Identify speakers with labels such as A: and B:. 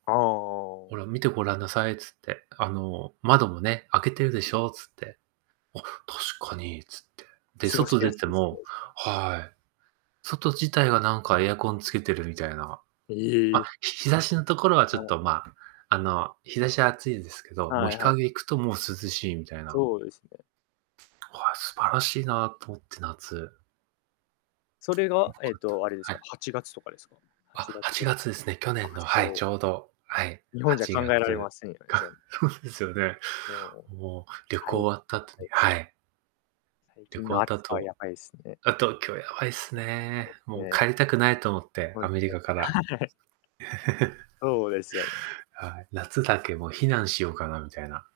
A: ああああ
B: 「ほ
A: ああ。
B: ら、見てごらんなさい」っつって、「あの、窓もね、開けてるでしょ」っつって。「あっ、確かに」つって。で、
A: 過ごし
B: 外出
A: や
B: て
A: すいすね、
B: も
A: じゃあ。
B: はい、外自体がなんかエアコンつけてるみたいな。
A: え
B: まあ、
A: え。
B: ひ日差しのところはちょっ
A: は
B: とまあ、あの、日差しは暑いですけど、もう
A: は
B: 日
A: いはい。
B: 陰行くともう涼しいみたいな。
A: そうですね。
B: あ、素晴らしいなと思って、夏。
A: それ
B: え、
A: が、
B: わ
A: えっ
B: かったん
A: と、あ
B: だ、
A: れです
B: は
A: か、
B: い。
A: 8月とかですか？は
B: あ、
A: ちが
B: は
A: つこ
B: ちが
A: ろ。
B: つですね、去
A: あ、
B: 年の、はい、
A: そう。
B: ちょうど、はい。
A: 日本
B: は
A: じゃ
B: ち
A: 考え
B: が
A: られま
B: つ。
A: せんよね、
B: か
A: そ
B: そうですよね。
A: もう、
B: もう旅
A: 大気
B: 行
A: や
B: 終わった後
A: ば
B: に
A: いす。
B: はい。
A: 最
B: 旅
A: 近
B: 行終
A: の
B: わった
A: 暑さは
B: 後
A: やばいすね。
B: あ、東京やばいっす
A: ほんと
B: ね、
A: ばい
B: もう
A: すね。
B: 帰りたくないと思って、
A: ほん
B: アメリ
A: と、
B: カから。
A: はい。そうですよね。
B: はい、夏だけもう避難しようかなみたいな。